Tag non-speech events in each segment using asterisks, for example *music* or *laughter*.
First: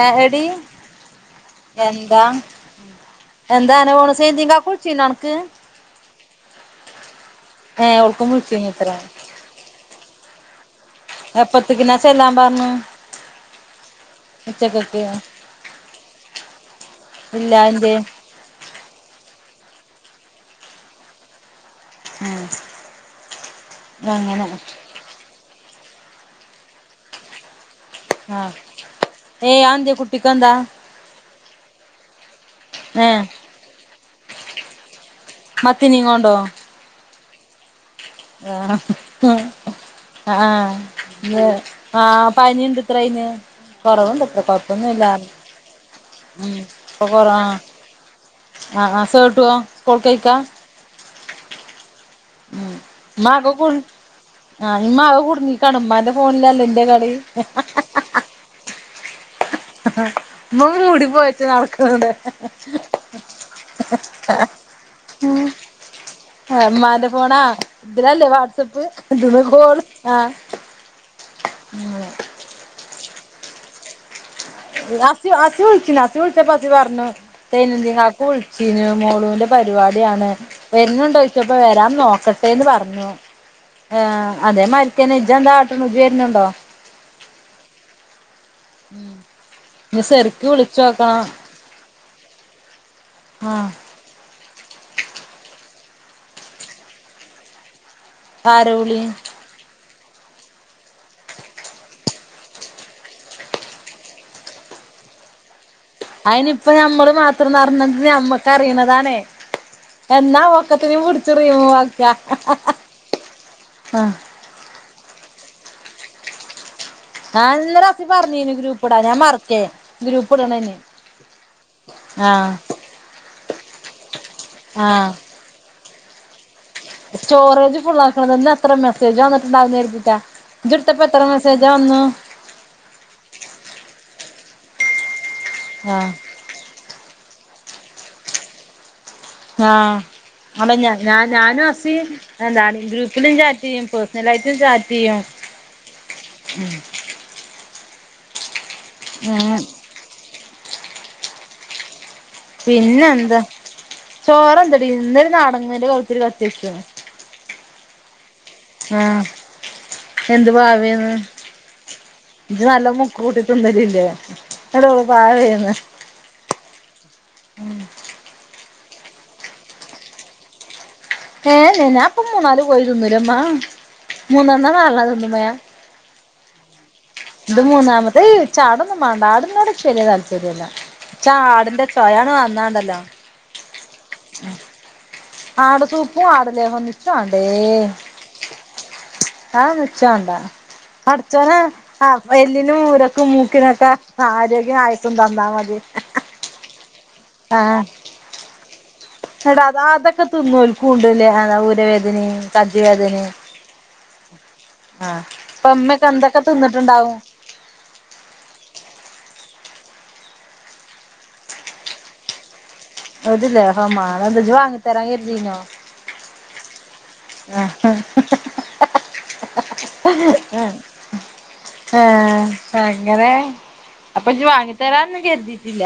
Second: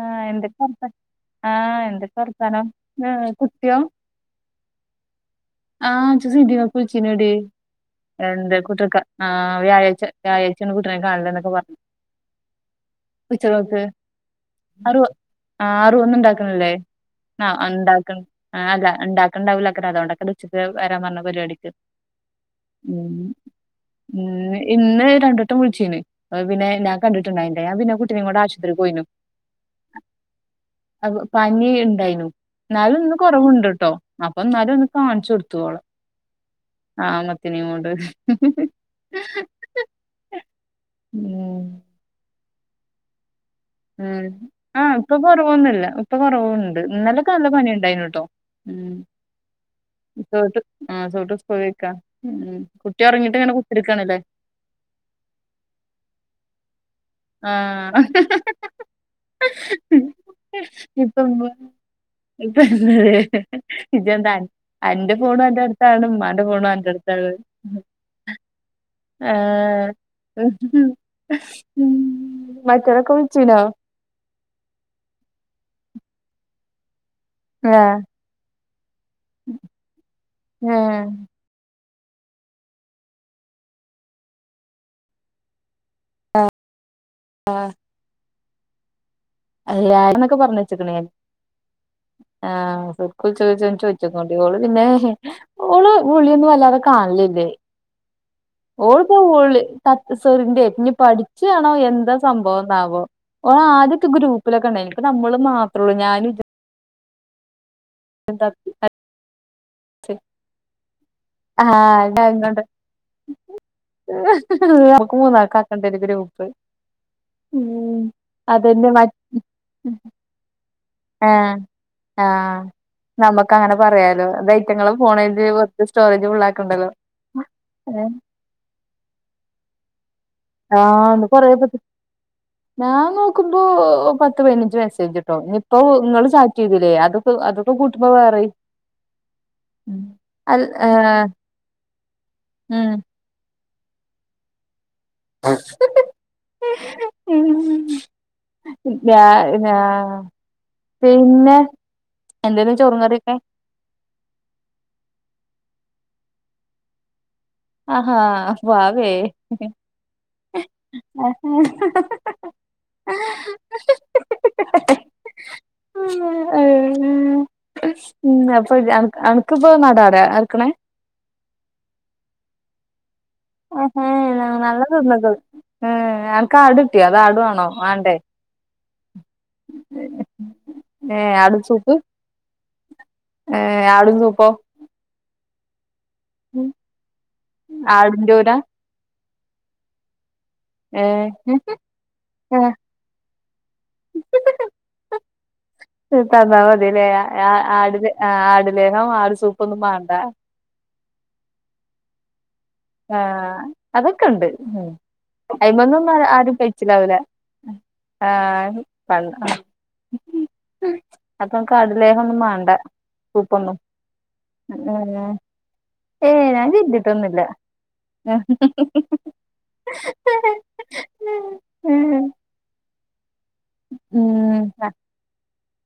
അ എടി എന്തൊക്കെ വർത്താ ആഹ് എന്തൊക്കെ എന്താ വർത്താനം ഏഹ് കുട്ട്യോ എന്താ എന്ന ഒന്ന് സൈനുദ്ദീൻ കാക്ക വിളിച്ചിരനോ? നനക്ക്. ആ ഇച് സൈനുദ്ദീൻ കാക്ക വിളിചിനടി ഏ ഓൾക്കും എന്താ വിളിച്ചീനി കുട്ടി ൻറ്റെ അത്ര ക വ്യാഴാഴ്ച വ്യാഴാഴ്ച കു *unintelligible* പച്ചലക്ക അ് ഉച്ചക്കക്ക് *unintelligible* അറിവ് ഒന്നും ഉണ്ടാക്കണല്ലേ ആ *unintelligible* ഇല്ല എന്തേ ഒെണ്ടാവില്ല അനെ അതൊെച്ചട്ട വൻ പറഞ്ഞ പരിപടിക്ക് ഉ ഉ അങ്ങനെ ഇന്ന് രണ്ട രട് വടം വിളിചിന് പിന്നെ ഞാൻ കണ്ടിട്ടുണ്ടായിനിലടോ അയാൾ പിന്നെ കുട്ടിനെ കൊണ്ട് ആ ആശുപത്രിയിൽ പോയിരുന്നു. ഏയ് അതെന്തേ കുട്ടിക്കെന്താ അ പനി ഉണ്ടായിനു എന്നാലും ഏ ഒന്ന് കൊറവണ്ട്ട്ടോ അപ്പൊ എന്നാലും ഒന്ന് കാണ ടുത്തു ഒളാം മത്തിനേം ആ മത്തിനെയ കൊണ്ട് ആഹ ആഹ ഉം ആഹ പനി ഉണ്ട്ത്ര അയിന് ഉം കൊറവുണ്ടത്ര ആഹ കൊഴപ്പൊന്നുമില്ല ഇപ്പൊ കൊറവൊന്നുമല്ല ഇപ്പൊ ഉം കൊറവുണ്ട് ഇന്നലൊക്കെ നല്ല പനി ഉണ്ടായിന് ട്ടോ. ആഹ ആ സേട്ടു സ്കൂൾ പൊയ്ക്കോ. *unintelligible* ഉം കുട്ടി ഇറങ്ങിട്ട് ഇങ്ങനെ ഉമ്മാക്കൊക്കെ കുത്തിടുക്കണല്ലേ? ആഹ് ഇമ്മ അത് കുടുങ്ങിക്കാണ് ഉമ്മാന്റെ ഫോണിലല്ലേ ഇന്റെ കളി ആഹ *unintelligible* ഉമ്മ മൂടി ഇപ്പ പോയിട്ട് നടക്ക്ണ്ട് ഇപ്പ നിജന്ത *unintelligible* എന്റെ ഫോണും എററ അടുത്താണ്. ഉ്മാന്റെ ഫോണും എറ ഉമ്മാന്റെ റഅടുത്താണ്. ഫോണാ ഇതിലല്ലേ വാട്സപ്പ് ഇതിന്ന് കോള് ആഹ ആഹ് *unintelligible* ഉം മറ്റൊരൊക്കെ വിളിച്ചിനോ? അ അസി ഉളിച്ചിന് അസി വിളിച്ചപ്പസി പറഞ്ഞു സൈനുദി ആഹ് കാക്ക വിളിച്ചിന്. മോളുവിന്റെ പരിപാടിയാണ്. ഏഹ് വരുന്നുണ്ടോ ചോയിചു പ്പോ വരാൻ നോക്കട്ടെന്ന് പറഞ്ഞു അതെ മരിക്കനെ ഇ ഛ്എന്താ *unintelligible* ന്നുണ്ടോ എല്ലാരും എന്നൊക്കെ പറഞ്ഞ് ച്ക്ണ് ആഹ *unintelligible* ആഹ് ചോദിച്ചോകോടിം ഒള് പിന്നെ ഓള് വിളിയന്നും വല്ലാതെ കാണലല്ലേ ആര വിളി ഓളപ്പോ വിളി *unintelligible* സവറിന്റെ ഇനി പഠിച്ചാണോ എന്താ സംഭവംന്നാവോ ഓ ആദ്യം. ഗ്രൂപ്പിലൊക്കെണ്ട യിന് നമ്മള് മാ അതിനി ഇപ്പ നമ്മള് മാത്രംഞ്ഞത് നഞമ്മക്ക് തത്തി അറിയുന്നതാണേ എന്നാ ഒക ആഹ ഇാ അങ്ങണ്ട് *unintelligible* മൂന്ന് ആക്ക് ആക്കണ്ടിരും ഗ്രൂപ്പ്. ല്ല ഉം ആഫി പറഞ്ഞീന് ഗ്രൂപ്പ് അതന്നെ ഇടാ മ ഞാൻ മറക്കേ ഗ്രൂപ്പ് ഇടണം. ഇഞ് ആ ആഹ നമുക്ക് അങ്ങനെ പറയാലോ ആഹ് ഐഫോണൈറ്റ്. സ്റ്റോറജ് ഫുള്ളാകി സ്റ്റോറേജ് ഫുള്ള ആക്കണന്നന്ന് എത്ര മെസ്സേജ് വന്നിട്ടുണ്ടാവുന്ന് കരുതിട്ട. ആഹ കൊറെ മെസ്സേജ് ഞാൻ നോക്കുമ്പോ പത്ത് പതിനഞ്ചു മെസ്സേജ്. കേട്ടോ ഇനിയിപ്പോ ആഹ് നിങ്ങൾ ചാറ്റ് ചെയ്തില്ലേ അതൊക്കെ അതൊക്കെ കൂട്ടുമ്പോ വേറെ ആഹ് ഞാനും ഞഞ ഞാനും അസീ എത ഗ്രൂപ്പിൽ ഇല്ലാഞ്ഞിട്ട് ചെയും പേഴ്സണലായിട്ടും ചാറ്റെയ്യും ഉം ഉം ഞാ ഞാ പിന്നെ എന്തേലും ചോറും കറിയൊക്കെ പിന്നെന്താ ചോറെന്തടി ഇന്നൊരു നട *unintelligible* ത്തിരി കത്തിക്കാ ആഹാ വാവേ എന്ത് വാവേന്ന് ഇജ്ജ് നല്ല മുക്ക് മൂട്ടി തിന്നലില്ലേ എടോ വാവേന്ന് ഉം അപ്പൊജ് അൻ അൻക്കിത് നടാടെ എർക്ക്ണേ ഏ ഞാപ്പം മൂന്നാല് കോയി തിന്ന്ലെമ്മ ആഹാ മൂന്നണോ നല്ല നാലണോ തിന്ന് തിന്ന്ക്ക്ണ് ലെ ഏ അനക്ക് ആട് കിട്ടിയോ അത് ആടു ഇത് ആണോ വാണ്ടേ മൂന്നാമത്തെ ചാടൊന്നും മാണ്ട ആട് നോട് ച്ച് വെല്ല്യെ താല്പര്യല്ലാ ഏ ഇച്ചാടിന്റെ ചൊയാണ്ട് വന്നാണ്ടല്ലോ ഏർ ആടിൻ സൂപ്പോ ആട് സൂപ്പും ആട് ലേഹോന്നും ഇച്ച് മാണ്ടേ ആടിന്റൂര ആ ഒന്നും ച്ചാണ്ട ഏ പടച്ചോന് ആ എല്ലിനും ഊരക്കും മൂക്കിനൊക്കെ ആരോഗ്യും ആയുസും തന്നാ മതി ഇൻ ക്കതാ തിലേ ആ ആട് ആ ആട് ലേഹം ആട് സൂപ്പൊന്നും മാണ്ട ട് ലേഹന്ന ഊരവേദനേ ആ അതൊക്കെ ണ്ട് ഉം ആഹ് ഇപ്പ അയ്മ ഇമ്മക്കെ ന്നൊന്നും എന്തൊക്കെ ആരും കയ്ച്ചില്ലാവൂല തിന്നിട്ടുണ്ടാവും ആ പള്ള *unintelligible* അപ്പൻക്ക് ആടുലേഹൊന്നും മാണ്ട ഏത് ലേഹ സൂപ്പൊന്നും മാണെന്ന് ജ് വാങ്ങി തരാൻ കര്തീന്യോ ഏ ഞാൻ കര്തീട്ടൊന്നുല്ല ഉം എങ്ങനെ അപ്പ ജ് വാങ്ങി തരാനൊന്നും കര്തീട്ടില്ല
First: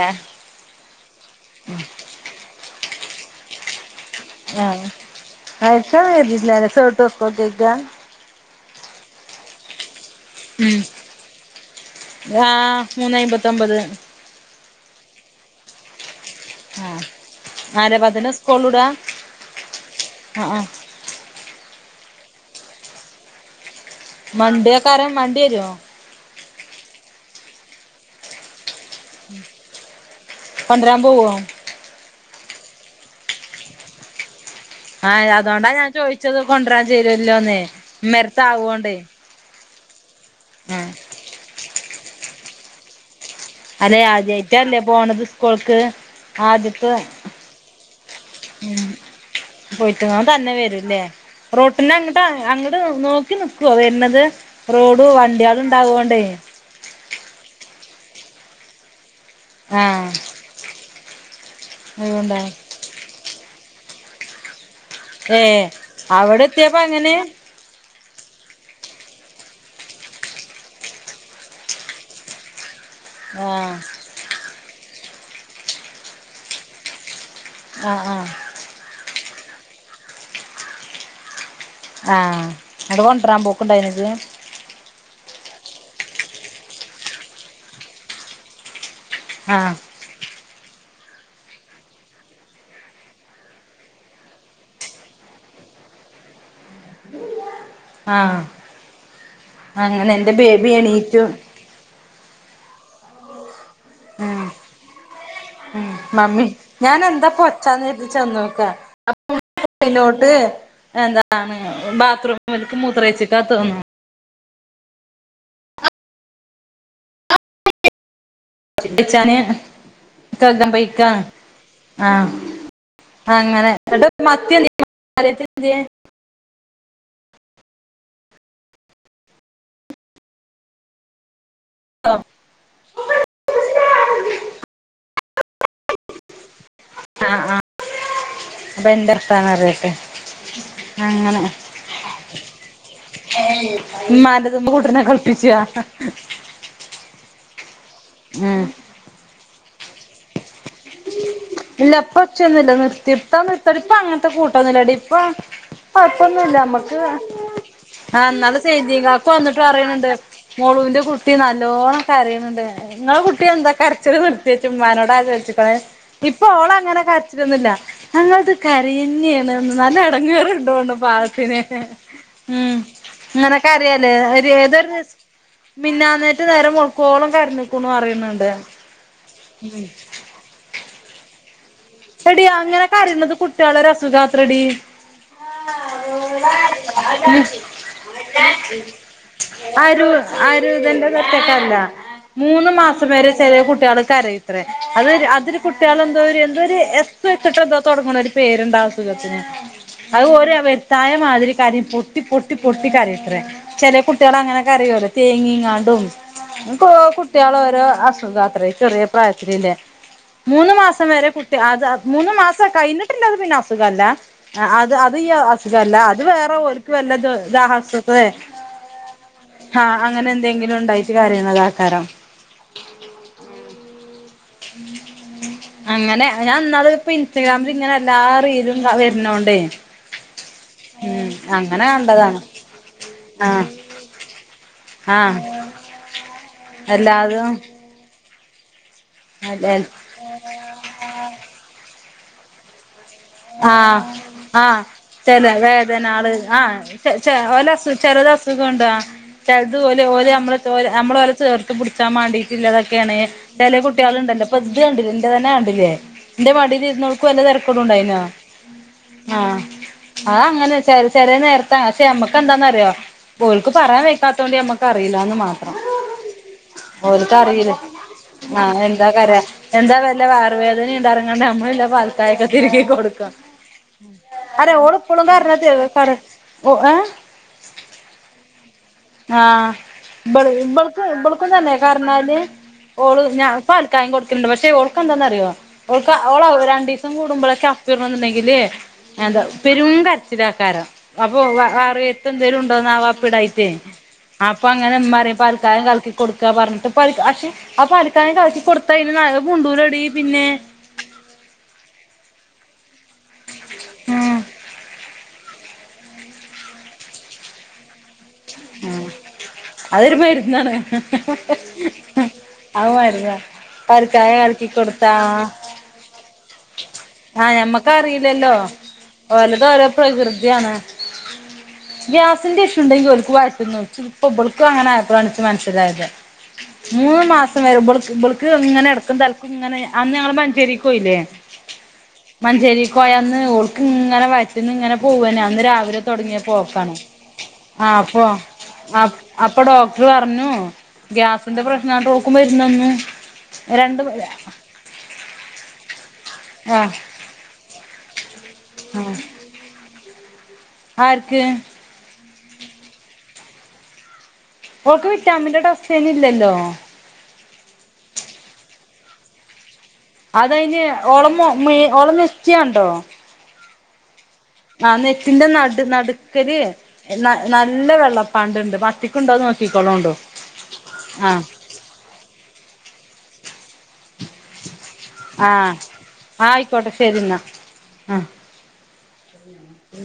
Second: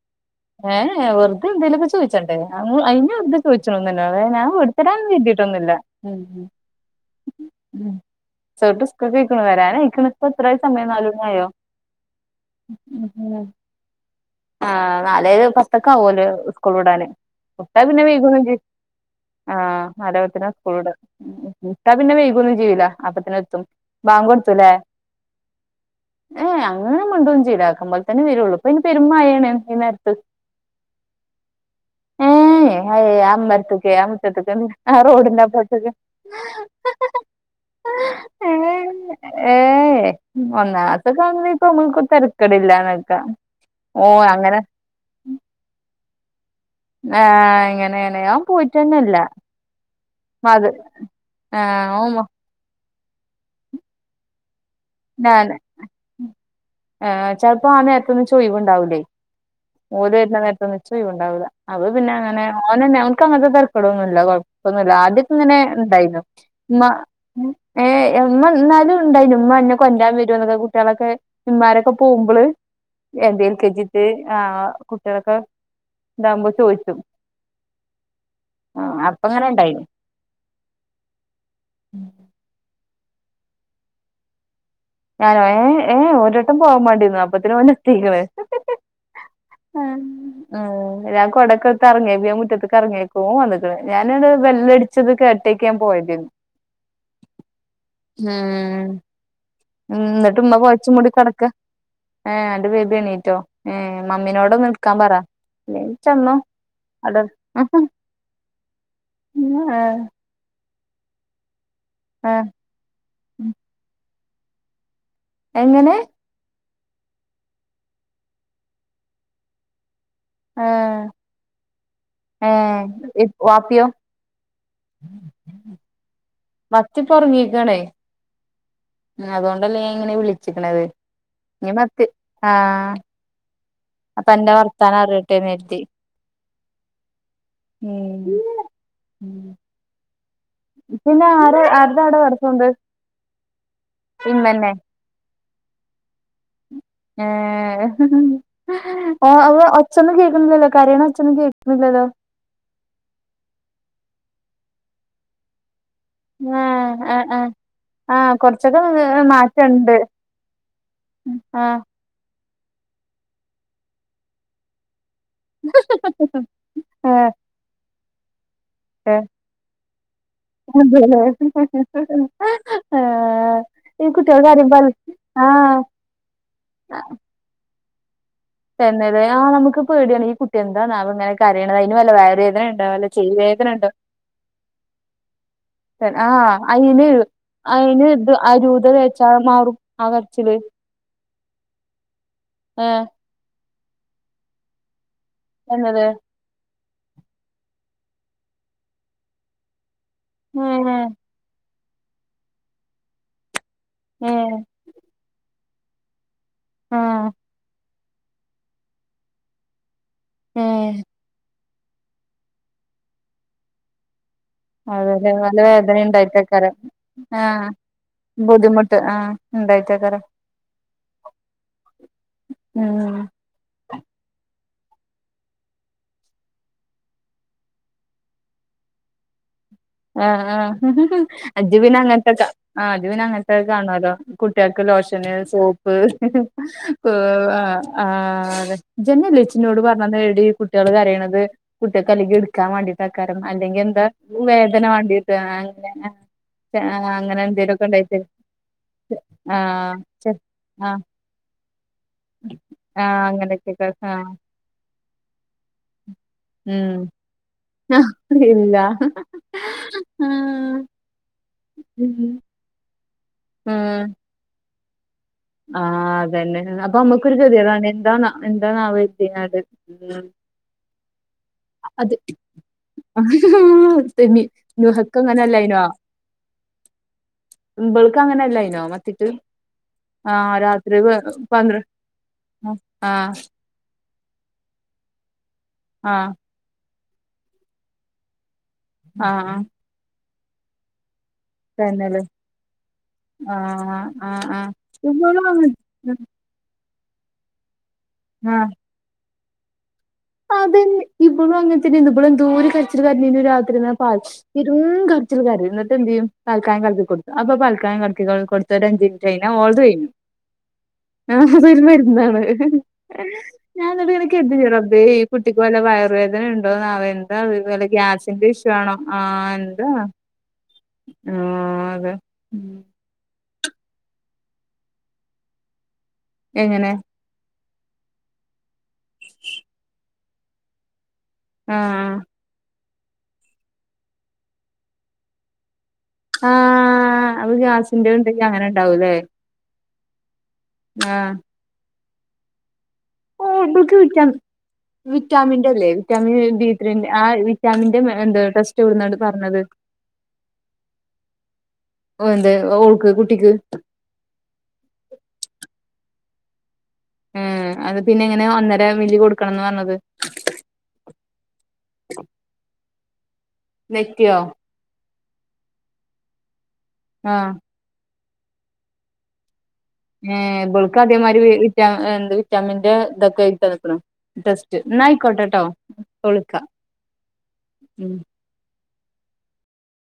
ഏ വെർതെ എന്തെങ്കിലൊക്കെ ചോയ്ചെണ്ടേ അങ്ങ് അയിന് വെർതെ പോയ്ച്ചിണെന്ന ഏ വെ ഞാൻ ആഹ് വെട്ചെരാൻ കര്തിട്ടൊന്നുല്ല അയക്കാൻ കരുതിട്ടില്ല സേട്ട് വെക്കോ കേക്കാ ഉം ചെർത് സ്കൂക്കോയിക്ക്ണ് വരാനായിക്ക്ണ് പ്പത്രയി ഉം സമയം നാലുമണ്യായോ ആഹ് മൂന്ന് ഉം അയ്മ്പത്തൊമ്പത് ആ നാലേ പത്തൊക്കവൊല്ലോ സ്കൂള് ആഹ് വിടാന് വിട്ട നാലേ പിന്നെ പത്തിന് *unintelligible* സ്കൂളിൽ വിടാ ആ നാലേ പത്തിനാ ആഹ് ആഹ് സ്കൂൾ വിട്ടാ പിന്നെ വൈകൊന്നും ചെയ്യൂല്ല അപ്പത്തിനെത്തും മണ്ടേക്കാരം മണ്ട്യെ രോ ഏ അങ്ങനെ മണ്ടൊന്നും ചെയ്യൂല അക്കമ്പോൽ തന്നെ വെരൊള്ളൂ പ്പ യ്ന് പെരുംമയേണ് ഇ നേരത്ത് കൊണ്ടരാൻ പോവോ ഏയ് അഅ് അമ്മര്ത്ത്ക്കെ ആ മുറ്റത്ത് ആ ആഹ് അതോണ്ടാ റോഡിന്റപ്പർത്തെക്ക ഞാൻ ചോദിച്ചത് കൊണ്ടരാൻ ചേരുവല്ലോന്ന് ഇമ്മരത്ത് ആവോണ്ടേ ഏ ഏ ഏ ആഹ് ഒന്നാമത്തെ *unintelligible* ഇപ്പൊ നമ്മക്ക് തെരക്കടില്ലാന്നക്കാ അതേ ഓ അങ്ങനെ ആദ്യായിട്ടല്ലേ പോണത് സ്കൂൾക്ക് ആദ്യത്തെ ആ ഇങ്ങനെണ് ഓൻ പോയിട്ടെന്നെല്ല പോയിക്ക്ണ് ഓൻ തന്നെ വരൂല്ലേ ആ ഓ റോട്ടിനങ്ങട്ടാ അങ്ങട്ട് നോക്കി നിക്കോ വര്ന്നത് റോഡ് ഞാന് വണ്ട്യള് ണ്ടാവോണ്ടേ ക്കന്നും ച്വായ് വ്ണ്ടാവൂല്ലേ ആഹ് ഓല് വര്ന്ന നേരത്തൊന്നും ഇച്ചൊയ് വ് ണ്ടാവൂല അപ്പ പിന്നെ അങ്ങനെ അതുകൊണ്ടാണ് ഓനെ ന്നെ ഓൻ ക്കങ്ങൻത്തെ തെരക്കെടൊന്നുല്ല കൊ പ്പൊന്നുല്ല ഏ ആദ്യാക്കങ്ങനെ ഇണ്ടായിന്നു അവിടെ എത്തിയപ്പോ ഇമ്മ അങ്ങനെ ഏ എമ്മ എന്നാലും ണ്ടായിന്നു ഇമ്മ ന്നെ കൊണ്ട്രാൻ വെരോ എന്നൊക്കെ കുട്ട്യെളൊക്കെ ഇമ്മാരൊക്കെ പോവുമ്പള് എന്തേലു ആഹ് കെദ്യ ട്ട് ആ കുട്ട്യാളൊക്കെ ഇതാവുമ്പോ ചോയ്ച്ചും ആ ആ അപ്പ ങ്ങനെ ണ്ടായിന്നു ആ ങ്ങട്ട് കൊണ്ട്രാൻ പോക്ക്ണ്ടായി ണോ ജ് ഞാനോ ഏ ഏ് ഒരട്ടം പോവാൻ മട്യേന്നു അപ്പത്തിന് പിന്നെ സ്ഥിര *unintelligible* ആഹ് ഉം ഉ ഞാൻ കൊടക്കൊട്ത്ത് ഇറങ്ങേക്ക മുറ്റത്തത്ത്ക്ക് ഇറങ്ങേക്ക ഓൻ വന്നിട്ട ഞാന ഇടെ ബെല്ലടിച്ചത് കേട്ടേക്കൻ പോയിത് ഉം ആഹ് അങ്ങനെ എന്റെ എന്നിട്ട് മ്മ ബേബി പൊതച്ചു മൂടി എണീറ്റു കിടക്ക ഏ ആണ്ടു പോയിണോ എണീട്ടോ, ഉം മമ്മിനോടൊന്ന് ഇട്ക്കാൻ പറ ഉം ഇല്ലെങ്കി ചെന്നോ മമ്മി ഞാൻ അടെ എന്താ ഏഹ് പൊച്ചന്ന് കരുത്ചന്ന നോക്ക ലോട്ട് എന്താണ് ഏഹ് ബാത്റൂമിലെക്ക് മൂത്രേച്ചക്കാ തോന്നുന്നു എങ്ങനെ *unintelligible* കയുകാൻ പോയിക്ക ഏഹ് ആഹ ഏഹ് ഇപ് അങ്ങനെ. വാപ്പിയോ *unintelligible* മറ്റേ പ്പൊ ഒറങ്ങീക്കണേ ഉ അതുകൊണ്ടല്ലേ ഞാൻ ഇങ്ങനെ വിളിച്ചിക്കണത് ഇനി മത്തി ആഹ അപ്പൊ അന്റെ വർത്താനം അറിയട്ടെ ന്ന് കരുതി ആഹ ആഹ ഉം അപ്പൊ എന്തർഥന്ന് അറിയട്ടെ പിന്നെ ആര് ആരുടൊട വടസുണ്ട് മ്മന്റത്. മ്മ കുട്ടിനെ കുളിപ്പിച്ച ഏ അവ ഒച്ചൊന്നും കേൾക്കുന്നില്ലല്ലോ കരയണ ഒച്ചൊന്നും ഇല്ല കേൾക്കുന്നില്ലല്ലോ ഇപ്പ ഒച്ചൊന്നും ഇ നിർത്തിത്താ നിർത്തടി ഇപ്പ അങ്ങനത്തെ കൂട്ടം ന്നു ഇപ്പ കുഴപ്പൊന്നുല്ല ഏഹ് മ്മക്ക് ഏഹ് ഏഹ് ആ ആഹ് എന്നാല കൊറച്ചൊക്കെ സേജീകക്കെ വന്നിട്ട് മാറ്റണ്ട് പറിയണണ്ട് മോളുവിന്റെ കുട്ടി ആഹ് നല്ലോണം കരയണണ്ട് നിങ്ങളെ കുട്ടി എന്താ കരച്ചത് നിർത്തിയ ചുമ്മാനോട് ആചോദച്ചണേ ഇപ്പൊ ഓള അങ്ങനെ കരച്ചിലൊന്നുല്ല. ഞങ്ങൾ ഏഹ് കരിയന്നെയാണ് നല്ല എടങേറുണ്ട് തോന്നുന്നു അതെല്ലേ പാവത്തിന്. ഉം ഇന്നലെ ആഹ് ഈ കുട്ടികള് കരയല്ലേ കരയുമ്പം തൊരു ആഹ് മിന്നാനേറ്റ് നേരം വെൽക്കോളം കരി നൽക്കുന്നു അറണി എന്നന്നത് ആഹ നമുക്ക് പേടിയാണ് ഈ കുട്ടി എന്താണാവം ഇങ്ങനെ കര എടിയ അങ്ങനെ കരയുന്നത് വേദന കുട്ടികളെ ഇണ്ടോ രസുഖാത്രടി ആഹ് അയിന് അയിന് ഇത് അ രൂത വച്ചാ മാറും ആ അരു കരച്ചില് അരുതന്റെ മൂന്ന് ഏഹ് മാസം വരെ ചെറിയ കുട്ടികൾകരയും ഇത്ര അത് അതില് എന്നത് കുട്ടികൾെന്താ എന്തോ ഒരു എസ് വച്ചിട്ട് എന്താ തുടങ്ങണ ഒരു പേരുണ്ട് അസുഖത്തിന് അത് ഒരു ഏഹ് വ്യതായ മാതിരി ക പൊട്ടി പൊട്ടി പൊട്ടി കരായാത്ര ചെല കുട്ടികൾ ഏഹ് അങ്ങനെ കരയോലോ തേങ്ങിങ്ങാണ്ടും ആഹ് കുട്ടികളോഓരോ അസുഖാത്ര ചെറിയ പ്രായത്തില്ലേ മൂന്ന് ഏഹ് മാസം വരെ കുട്ടി അത് മൂന്ന മാസം കഴിഞ്ഞിട്ടില്ല അത് പിന്നെ അസുഖല്ല ആ അത് അത് ഈ അതേല്ലേ നല്ല അസുഖല്ല വേദന അത് വേറെ ഇണ്ടായിട്ടേക്കാരം ഓലക്ക് വല്ല ആഹ് ദാഹ ബുദ്ധിമുട്ട് ആഹ് ആഹ് ഇണ്ടായിട്ടേക്കാരം അങ്ങനെ എന്തെങ്കിലും ഉണ്ടായിട്ട് കരയുന്നത് ആക്കാരം ഉം ആ അങ്ങനെ ഞാൻന്നാലും ഇപ്പ ഇൻസ്റ്റഗ്രാമില് ഇങ്ങനെ എല്ലാ റീലും വരുന്നോണ്ടേ ആ ആ ഉം ഇജ്ജ് അങ്ങനെ പിന്നെ അങ്ങനത്തെ കണ്ടതാണ് ആ ഇജ്ജ് പിന്നെ അങ്ങനത്തെ ആഹ് കാണല്ലോ കുട്ടികൾക്ക് ലോഷന് ആഹ് സോപ്പ് എല്ലാതും ആതെ ജൻെല്ലച്ചനോട് പറഞ്ഞ നേടി കുട്ടികൾ കരയണത് കുട്ടികൾക്ക് അല്ലെങ്കിൽ എടുക്കാൻ വേണ്ടിട്ട് കാരം അല്ലെങ്കിൽ എന്താേ വേദ ആ ച വേദനാള് ആഓസുഖ അങ്ങനെ എന്തേലുമൊക്കെ ഉണ്ടായിട്ട് ചെറത് അസുഖംുണ്ട് ആ ആഹ് അതുപലെഓമ്മ ആഹ് നമ്മൾ ഓലെ ചേർത്ത പിടിച്ചാൻ മാണ്ടീയിട്ടില്ലതൊക്കെയാണ് ആഹ് ചില അങ്ങനെയൊക്കെക്കെ ആഹ് കുട്ടികളുണ്ടല്ലോ? അപ്പൊ ഇത് കണ്ടിലെ എന്റെ തന്നെയാണ് ലേ എന്റെ മടിൽ ഉം ഇരുന്നവൾക്ക് വല്ല തിരക്കോട് ഉണ്ടായിന ഇല്ല ആ ആ ങ്ങനെയാ ആഹ് ചെല ചെ നേരത്ത് പക്ഷെ നമ്മക്ക് എന്താന്നറിയോ ഓൾക്ക് പറയാൻ ഉം വെക്കാത്തോണ്ട് നമ്മക്ക് അറിയില്ലാന്ന് മാത്രം. ആഹ് അതന്നെ അപ്പൊ നമ്മക്കൊരു ഓൾക്കറിയില്ല ഗതികേടാണ് എന്താന്നാ എന്താണാവോ എന്താ കര കരുതിങ്ങാണ്ട് വല്ല ഉം വയർവേദന ണ്ട്റങ്ങണ്ട് നമ്മളല്ല് പാൽ പാൽ അത് കായൊക്കെ തിരുകി കൊടു ക തെമി അല്ല ഓള് നുഹക്ക് പ്പളും അങ്ങനെ കര്നത് അല്ലായിനോ ഫർ ഒ എ ഇബൾക്ക് അങ്ങനെല്ലയ്നോ മത്തിട്ട് ആഹ് ഇബൾ ഇബൾക്ക് ഇബൾക്കുംതന്നെ കാർണാല് ഓള് ആഹ് ഞാൻ പാൽക്കായം കൊടു ക്കൽണ്ട് പക്ഷേ ഓൾക്ക് എന്താന്ന് അറിയോ ഓൾക്ക് ആഹ് ഓള് രണ്ടിസം കൂടുമ്പോഴൊക്കെ അപ്പിടണംന്ന്ണ്ടെങ്കില് എന്ത ആഹ് പെരും കരച്ചിലാക്കാരം അപ്പൊ വ തന്നെല്ലേ വറയത്ത്ന്തേലും ഉണ്ടോന്നാവോ അപ്പി ഇടായിട്ടേ ആഹ് ആഹ് അപ്പൊ ആഹ് അങ്ങനെ മ്മറിം ഇവളും അങ്ങൻ പാൽക്കായം കലക്കി കൊടുക്ക പർന്ട്ട് പൽക അക്ഷെ ആ പാൽക്കായം കൽകി ആഹ് കൊട്ത്തയ്ന നാ അ മുണ്ടൂലടി അതന്നെ ഇബളും അങ്ങനത്തന്നെന്നു ഇബള് എന്തൂരു കരച്ചി തിരി കര്നീനു രാത്രി നാ പാൽ ഉം പെരും ഗർ ച്ചിരി കരയും ന്നിട്ട് ന്ത്യ്യും പൽക്കായം കൽക്കി കൊടുത്ത് അപ്പം പാൽക്കായം കൽ ക്കി കൊൾ കൊൾത്ത് ഒരഞ്ചിൻറ്റ് കഴിഞ്ഞ ഓൾത് കഴിഞ്ഞു. അതൊരു മരുന്നാണ് ആ അതൊരു മരുന്നാണ്. അത് മരുന്നാ ഞാനതി എട്ക്ക് പാൽക്കായം എന്ത് ചെയ്യു റബേ ഈ കുട്ടിക്ക് വല്ല വയർവേദ ആ ഞമ്മക്കറീലല്ലോ ഇഷ്യൂ ആണോ ആഹ് ഓലത് ഓരോ എന്താ പ്രകൃതിയാണ്. ആഹ് അതെ ഗ്യാസിന്റെ ഉം ഇഷു ണ്ടെങ്കിൽ ഓൽക്ക് വയറ്റുന്നുട്ച്ചും ഇപ്പബൾക്കും അങ്ങനെ ആയപ്പളാണ് ഇച്ച് മനസ്സിലായത് എങ്ങനെ മൂന്ന് മാസ *unintelligible* ഇബൾക്ക് ഇബൾക്ക് ഇങ്ങനെ എട്ക്കും തൽക്കും ഇങ്ങനെ അന്ന് ഞങ്ങള് മഞ്ചരിക്കോയില്ലേ. അ ആ പോയ അന്ന് ഓൾക്ക് ഇങ്ങനെ വയറ്റ്ന്ന് ഇങ്ങനെ പോവന്നെ അന്ന് രാവിലെ തുടങ്ങിയ പോക്കണ് ആഹ് അത് ആ ഗ്യാസിന്റെ അപ്പൊ ഉണ്ടെങ്കി അങ്ങനെ അ ഉണ്ടാവൂല്ലേ അപ് അപ്പൊ ഡോ ർ പറഞ്ഞു ആഹ് ഗ്യാസിന്റെ പ്രശ്ന ഓൾക്ക് മരുന്ന് തന്ന് ഓഹ് ഇബൾക്ക് രണ്ട് വിറ്റാ *unintelligible* വിറ്റാമിന്റെ അല്ലേ വിറ്റാമിൻ ഡി ത്രീ ആഹ് ൻ്റെ ആ വിറ്റാമിന്റെ എന്ത് ടെസ്റ്റ് എവിടുന്നാണ് പർനത്. ആർക്ക് ഓ എന്ത് ഓൾക്ക് കുട്ടിക്ക്? ഓൾക്ക് വിറ്റാമിൻ്റെ ഡസ്ഥേൻ ഇല്ലല്ലോ? ഉം അത് പിന്നെ എങ്ങനെ ഒന്നര മില്ലി കൊടുക്കണംന്ന് പർനത്. അതയിന് ഓള് മു മീ ഓളെ നെറ്റ്യണ്ടോ? നെറ്റിയോ? ആ നെറ്റിന്റെ നടു നടുക്കല് ന ആഹ് നല്ല വെള്ള പാണ്ട്ണ്ട് വത്തിക്ക്ണ്ടോ നോ ഏ ഇബൾക്ക് അതേമാരി വി വിറ്റാ എന്ത് വിറ്റാമിന്റെ ഇതൊക്കെ എഴുതി തന്ന്ക്ക്ണ് ടെസ് റ്റ് ആ എന്നയിക്കോട്ടെട്ടോ ഇപ്പ വിളിക്ക ആയിക്കോട്ടെ ശരി ന്നാ ഉം. ആ *unintelligible*